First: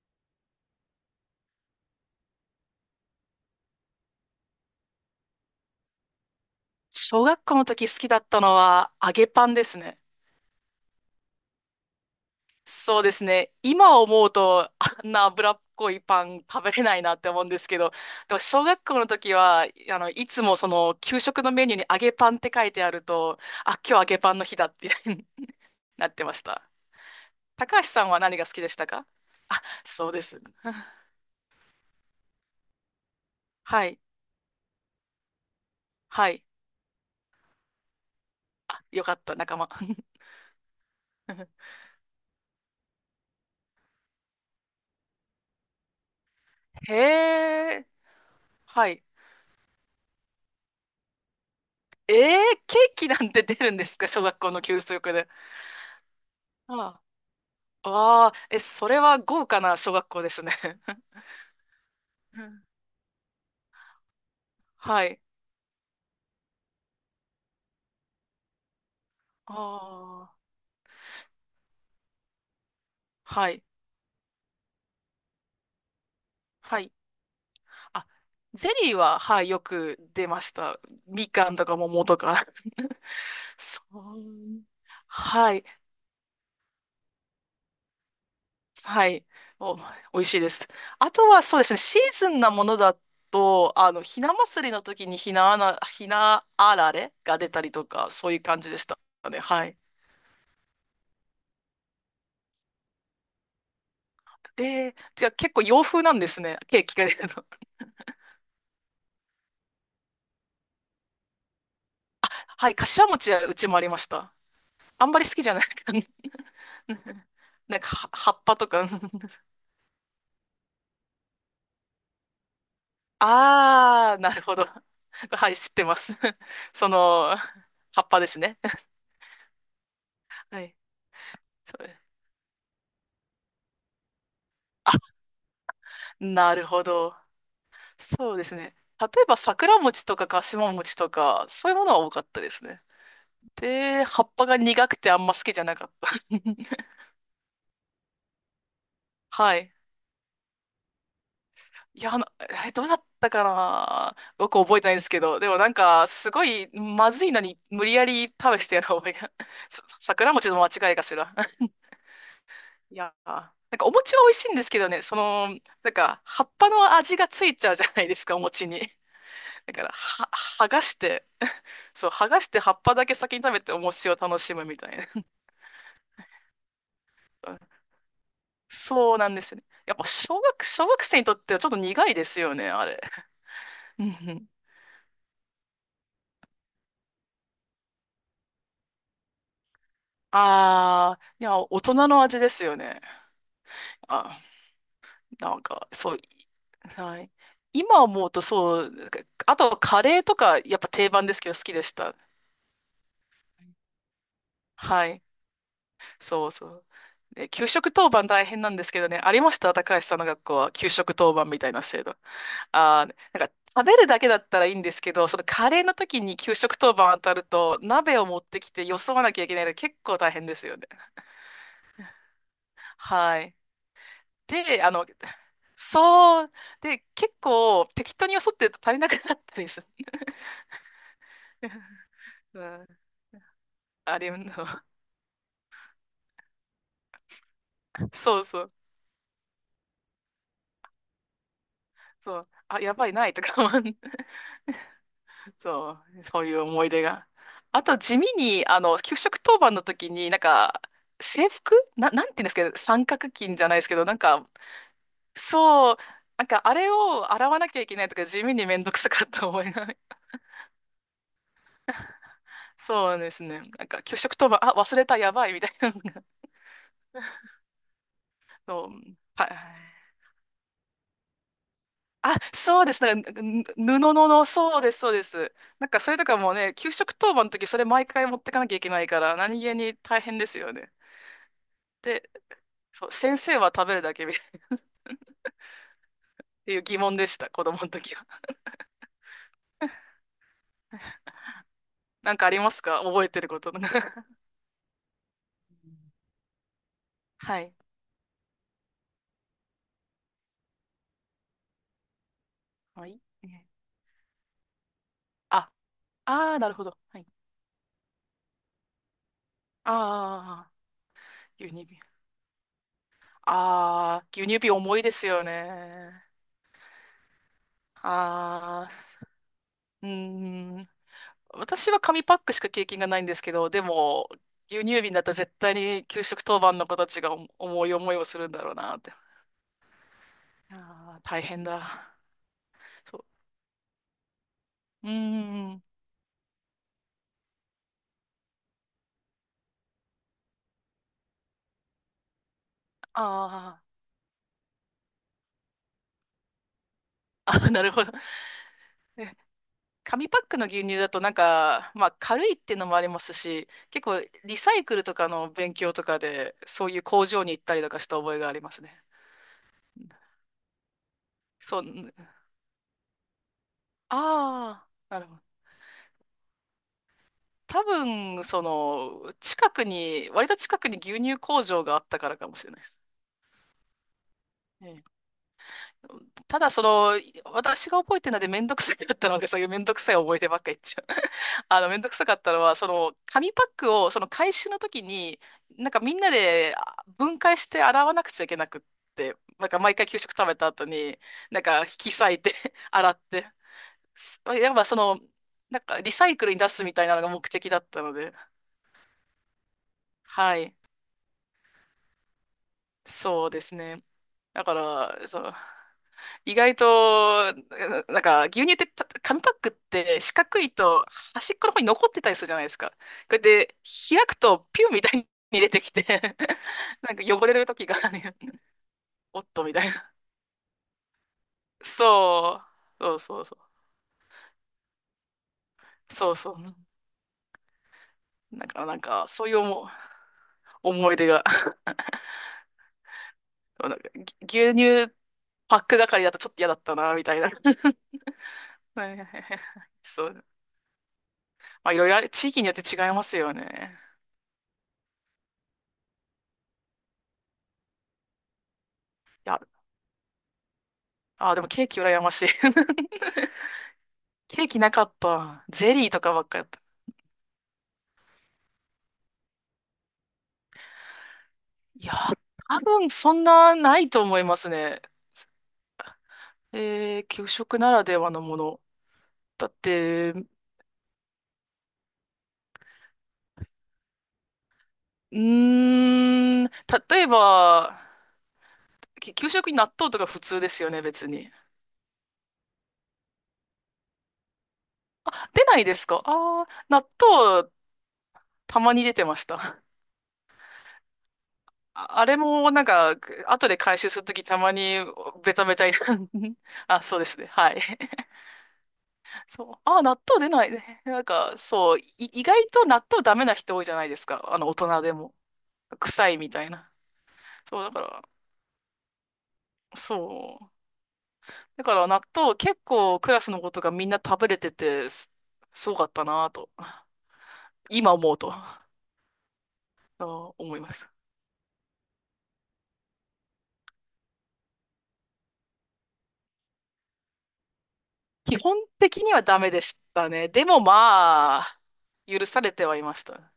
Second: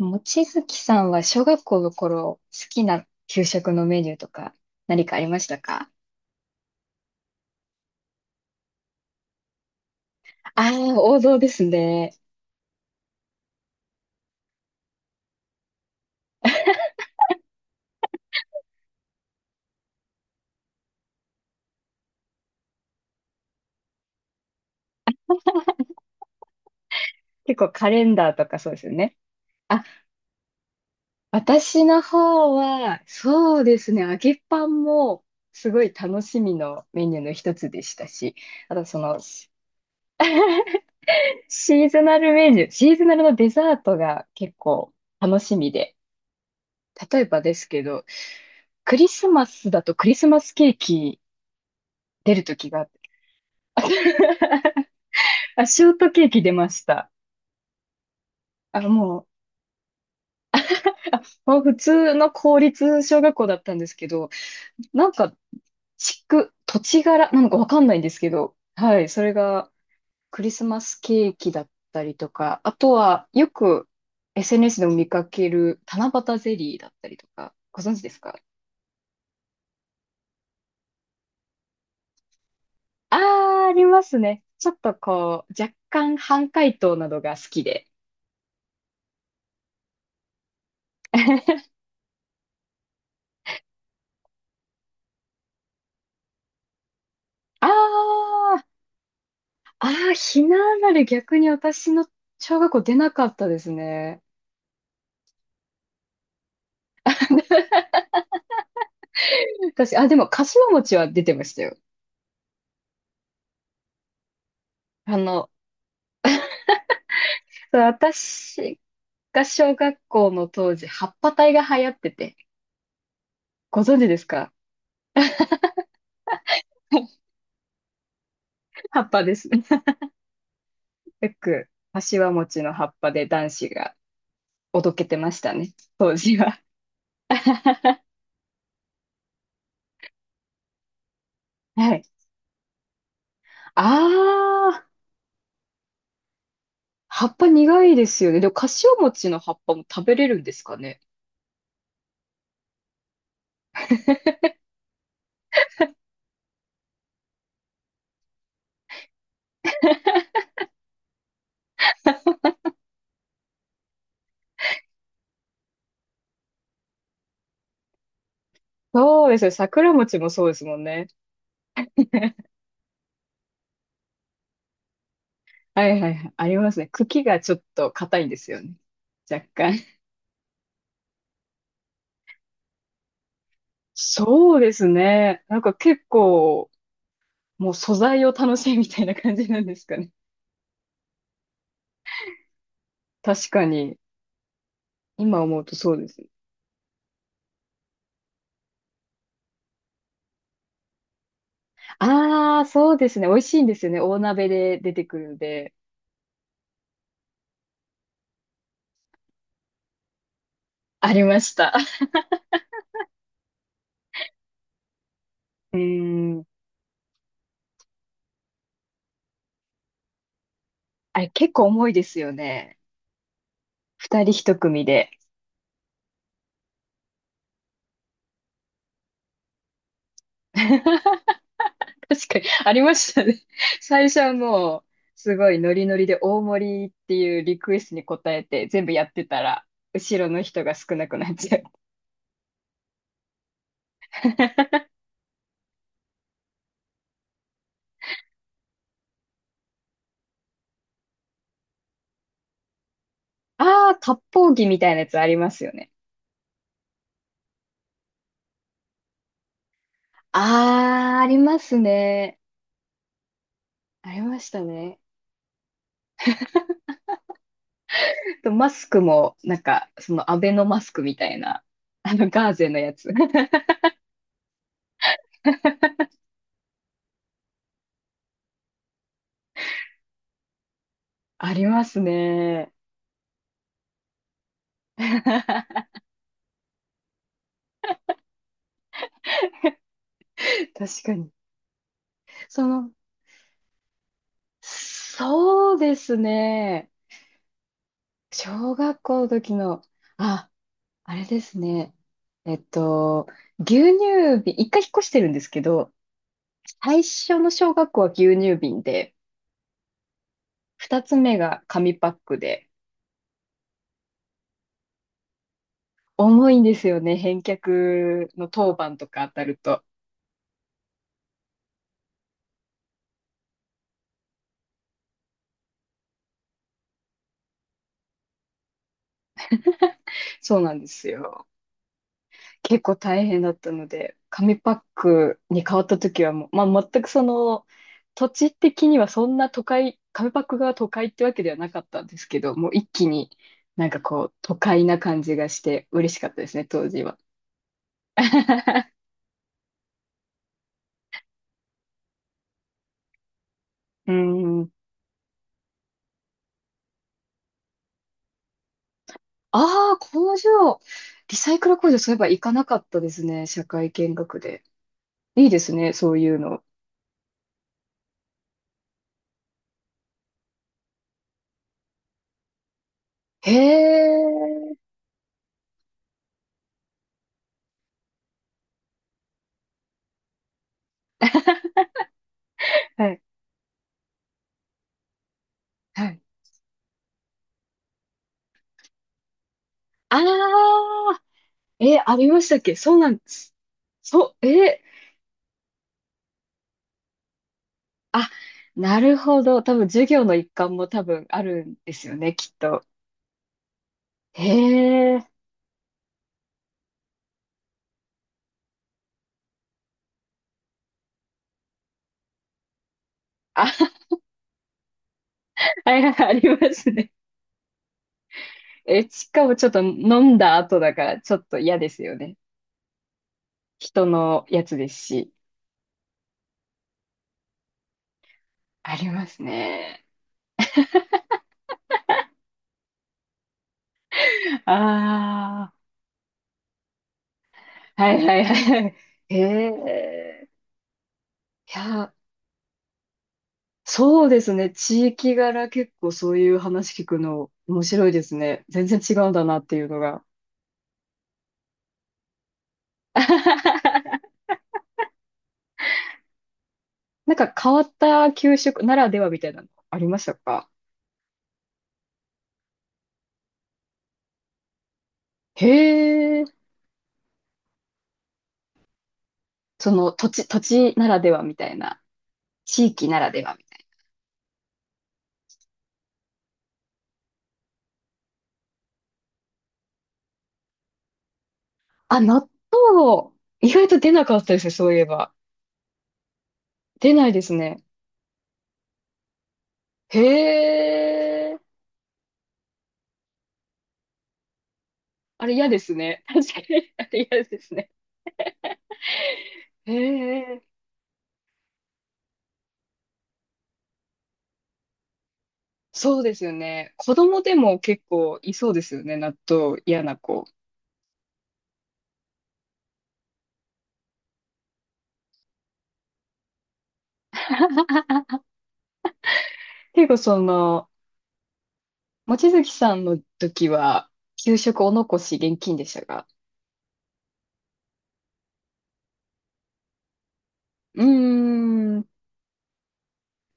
望月さんは小学校の頃、好きな給食のメニューとか何かありましたか？小学校の時好きだったのは揚げパンですね。ああー、王道ですね。そうですね。今思うとあんな脂っこいパン食べれないなって思うんですけど、でも小学校の時は、いつもその給食のメニューに揚げパンって書いてあると、あ、今日揚げパンの日だみたいになってました。結構高橋カさレんンはダ何ーがと好かきでそうしですたよか？ね。あ、あ、そうです。私の方は、そうではすい。ね、揚げパンもすごい楽はしい。みのメニューの一つでしたし、ああ、とそよかの、った、仲間。シーズナルメニュー、シーズナルのデザートが結構楽しみで。へ例えばですけえ。ど、はクい。リスマスだとクリスマスケーキえー、出る時ケがあっーて、 キなんて出るんですか小学校の給食で？あ、ショートケーキ出まあした。あああ、え、あ、それはも豪華な小学校ですね。う、もう普通のう公ん。立小学校だったんですけど、はなんい。か、土地柄なのかわかんないんですけど、はい、それがああ、クリスマスケーキだったりとか、あとはよはい。く SNS でも見かける七夕ゼリーはだっい。たりとか、ご存知あ、ですか？ゼリーは、はい、よく出ました。みかんとか桃とか。あ あー、あそりますね。う。ちょっとこはう、い。若干半解凍などが好きで。はい。お、美味しいです。あとは、そうですね、シーズンなものだと、ひな祭りの時にひなあられが出たありとか、そういう感あ、じでしたね。はい。ああ、ひなあられ逆に私の小学校出なかったですね。で、じゃあ結構洋風なんですね、ケーキが出るの。私、あ、でも、かしわ餅は出てましたよ。はい、柏餅はうちもありました。あんあまり好きじの、ゃないかな。なそんうか、葉っぱと私か。が 小学校の当時、葉っぱ隊が流行ってて、ご存知あであ、すなるか？ ほど。はい、知ってます。その、葉っぱですね。葉っぱです。よはい。く、そう。かしわ餅の葉っぱで男子がおどあ、けてましたね、当時なは。るほど。そうですね。例えば、桜餅とか柏餅とか、そういうものははい。多かったですね。で、葉っぱがああ、苦くてあんま好きじゃなかった。葉っぱ苦いですよね。でも、かしわ餅の葉はっい。ぱも食べれるんですかね。いや、どうだったかなよく覚えてないんですけど、でもなんか、すごい、まずいのに、無理やり食べしてやる覚えが、桜餅の間違いかしら。いやー、なんかお餅は美味しいんですけどね、その、なんか、葉っぱの味がついちゃうじゃないですか、お餅に。そうですよ。だから、桜餅もは、そうです剥もがんしね。て、そう、剥がして葉っぱだけ先に食べてお餅を楽しむみたいな。はいはいはい。ありますね。茎がちょっと硬いんですよね。そうなんで若すね。干。やっぱ、小学生にとってはちょっと苦いですよね、あれ。うんうん。そうですね。なんか結構、もう素材を楽しいみたいな感じなんですかね。ああ、いや、大人の味ですよね。確かに。あ、今な思んうとか、そうでそすう、ね。はい。今思うとそう、なんかあとはカレーとかやっぱ定番ですけど好きでした。ああ、そうですね。美味しいんですよね。大鍋で出てはくい。るんで。そうそう。で給食当番大変なんですけどね、ありました高橋さんの学校は給あ食り当ま番しみたた。いな制度？なんか食べるだけだったらいいんですけど、そのカうレーの時にーん。給食当番当たると鍋を持ってきてよそわなきゃいけないので結構大変ですよね。あれ結構重いですよね。はい。二人一で、組で。そう、で、結構適当によそってると足りなくなったりす 確かに、ありまる。したね。最あ初れはの、もう、すごいノリノリで大盛りっていうリクエストに応そえうそてう、全部やってたら、後ろの人が少なくなっちゃう。そう、あ、やばい、ないとか思う、そう、そういう思い出が。あと、地味に、給食当番の時に、なんか、制服な、なんて言うんですけど、三角巾あじゃないですあ、けど、なん割か、烹着みたいなやつありますよね。そう、なんか、あれを洗わなきゃいけないとか、地味にめんどくさかった思いが、ああ、ありますね。そうですね。なんか、あ給り食ま当し番、たあ、忘ね。れた、やばい、みたいなのが、とマそスクう、も、はい。なんか、そのアベノマスクみたいな、あのあ、ガーゼのそうやです。つ。なんか、布の、そうです、そうです。なんか、それとかもうね、給食当番の時、それ毎回持ってかなきゃいけないから、何気に大変ですよね。ありますで、ね。そう、先生は食べるだけみたいなっ 確ていう疑問でした、子供の時は。かに。なんかありそますの、か覚えてること？そうですね。はい。小学校の時の、あ、あれですね。えっはい。と、牛乳瓶、一回引っ越してるんですけあ、ど、あー、なるほど。最はい。初の小学校は牛乳瓶で、ああ、二つ目が牛乳紙瓶。パックで、ああ、牛乳瓶重いですよね。重いんですよね。返却の当ああ、番とか当たると。うーん。私は紙パックしか経験がないんですけど、でも、牛乳瓶だったら絶対に給食当番の子たちが重い思いをするんだろうなって。そうないやんですー、大よ。変だ。結構そ大う。変だったので、紙パッうークに変ん。わった時はもう、まあ全く土地的にはそんな都会、紙パックが都会ってわけではなかったんですけど、もう一気あにーなんかこう、都会な感じがして嬉しかったですね、当時は。あ、なるほど。え紙パックの牛乳だとなんか、まあ軽いっていうのもありますし、結う構リん。サイクルとかの勉強とかで、そういう工場に行ったりとかした覚えがありますね。ああ、工場。リサイクルそう。工場、そういえば行かなかったですね。社会見学で。ああ、なるほど。いいですね、そういうの。多分、その、近くに、割と近くに牛乳工場があったからかもしれないです。へえ。ええただ、その、私が覚えてるのでめんどくさかったので、そういうめんどくさい思い出ばっかり言っちゃう。めんどくさかったのは、そはの、い。紙パックを、その回収の時に、なんかはみんい。なで分解して洗わなくちゃいけなくって、なんか毎回あ給食食べた後に、あ、なんか引え、きあり裂まいして たっけ？ そうな洗んっでて、す。そう、やっえ、ぱその、なんかリサイクルに出すみたいなのが目的だったのあ、で、なるほど。多分授業の一はい、環も多分あるんですよね、きっと。そうですね。だかへら、え。そう、意外と、なんか、牛乳ってた、紙パックって四角いと端っこの方に残ってたりするじゃないですか。これあ、で 開くとピュンみたいに出てきはいて はい、あ りますね。なんか汚れる時があるね、え、しおかっもとちょっみとたいな。飲んだ後だから、ちょっと嫌ですよね。そう、そうそうそ人のやつですし。う。そうそう。だからあなんりまか、すそういうね。思い出が。そうなんか牛乳あパック係だとちょっと嫌だったな、みたいな。あ、はいはいはいはい。はいはいへはいはいそう。え。いまあ、いろいや、ろあれ、地域によって違いますよね。そうですね。地域柄結構そういう話聞くの面白いですね。全然違うんだいなや、っていうのが。でもケーキ羨ましい。ケーキなかった。ゼリーとかばっかやった。なんか変わった給食ならではみたいなのありましたか？いや、多分そんなないと思いますね。へえ、えー、給食ならではのもの。だっその土て、地、う土地ならではみたいな、地域ならではみたいーん、例えば、給食に納豆とか普通ですよね、別に。な。あ、納豆、意外と出なかったですね、そういえば。出ないですか？ああー、納出ないです豆ね。たまに出てました。へえ、あれもなんか、後で回収するときたまにあベれタ嫌ベでタに すね。確 かに、ああ、そうでれす嫌ね。ではすい。ね。そう。へああ、納豆出え、ないね。なんか、そう、意外と納豆ダメな人多いじゃないですか。大人でも。そう臭でいすみよたいな。ね。子供でもそう、だか結ら、構いそうですよね、納豆嫌なそ子。う。だから納豆結構クラスの子とかみんな食べれてて、すごかったなぁと、今思うと、結構思います。望月さんの時は、給食お残し現金でしたか？基本的にはダメでしたね。でもうーまあ、ん、う許されてはいました。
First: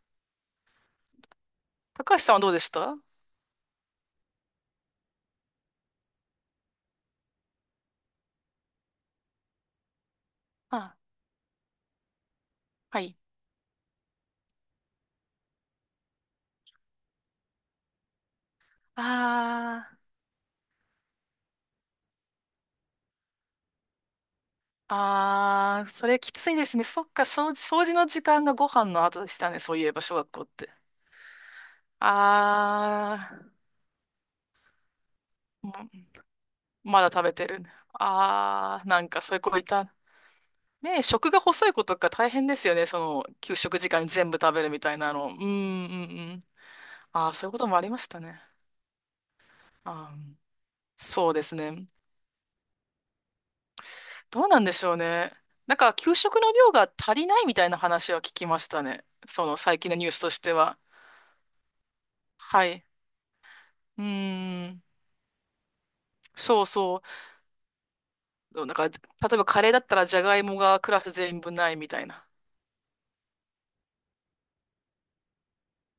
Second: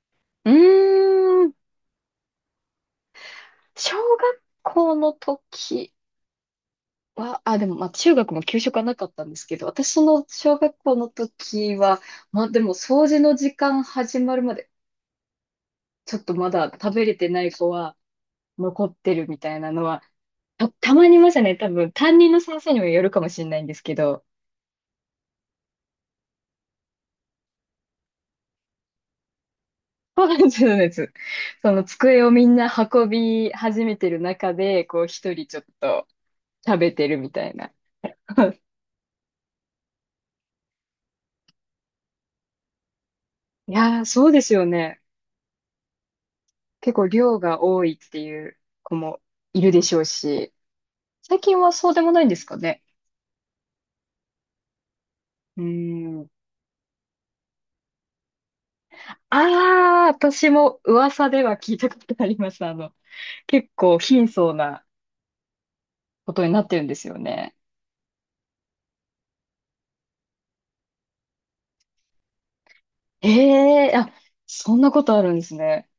ーん、高橋さんはどうでした？小学校の時は、あ、でも、まあ、中学も給食はなかったんですけど、私の小学校あ、の時は、まあ、でも、は掃い。除の時間始まるまで、ちょっとまだ食べれてない子は残ってるみたいなのああ。は、たまにいましたね。多分、担任の先生にもよるかもしれないんですけど、ああ、それきついですね。そっか、掃除の時間がご飯の後でしたね。そういえば、小そう学な校っんて。です。その机をみんな運あび始めてる中で、こう、一人ちょっあ、と食べまてだる食みべたている。な。ああ、なんかそういう子いた。ねえ、食が細い子とか大変ですよね。その、給い食時や間ー、にそ全う部で食すべよるみたいね。なの。うん、うん、うん。結構ああ、量そういうこがともあ多りまいしってたね。いう子もいるでしょうああ、し、そう最です近はね。そうでもないんですかね。どうなんでしょうね。うなんか、給ーん。食の量が足りないみたいな話は聞きましたね。その、最近のああ、ニュースとし私ては。も噂では聞いたことあります。はい。結構うー貧相ん。なことになそうってるんでそすよね。う。なんか、例えばカレーだったらじゃがいもがクラス全部ないみたいな。ええあ、そんなことあるんですね。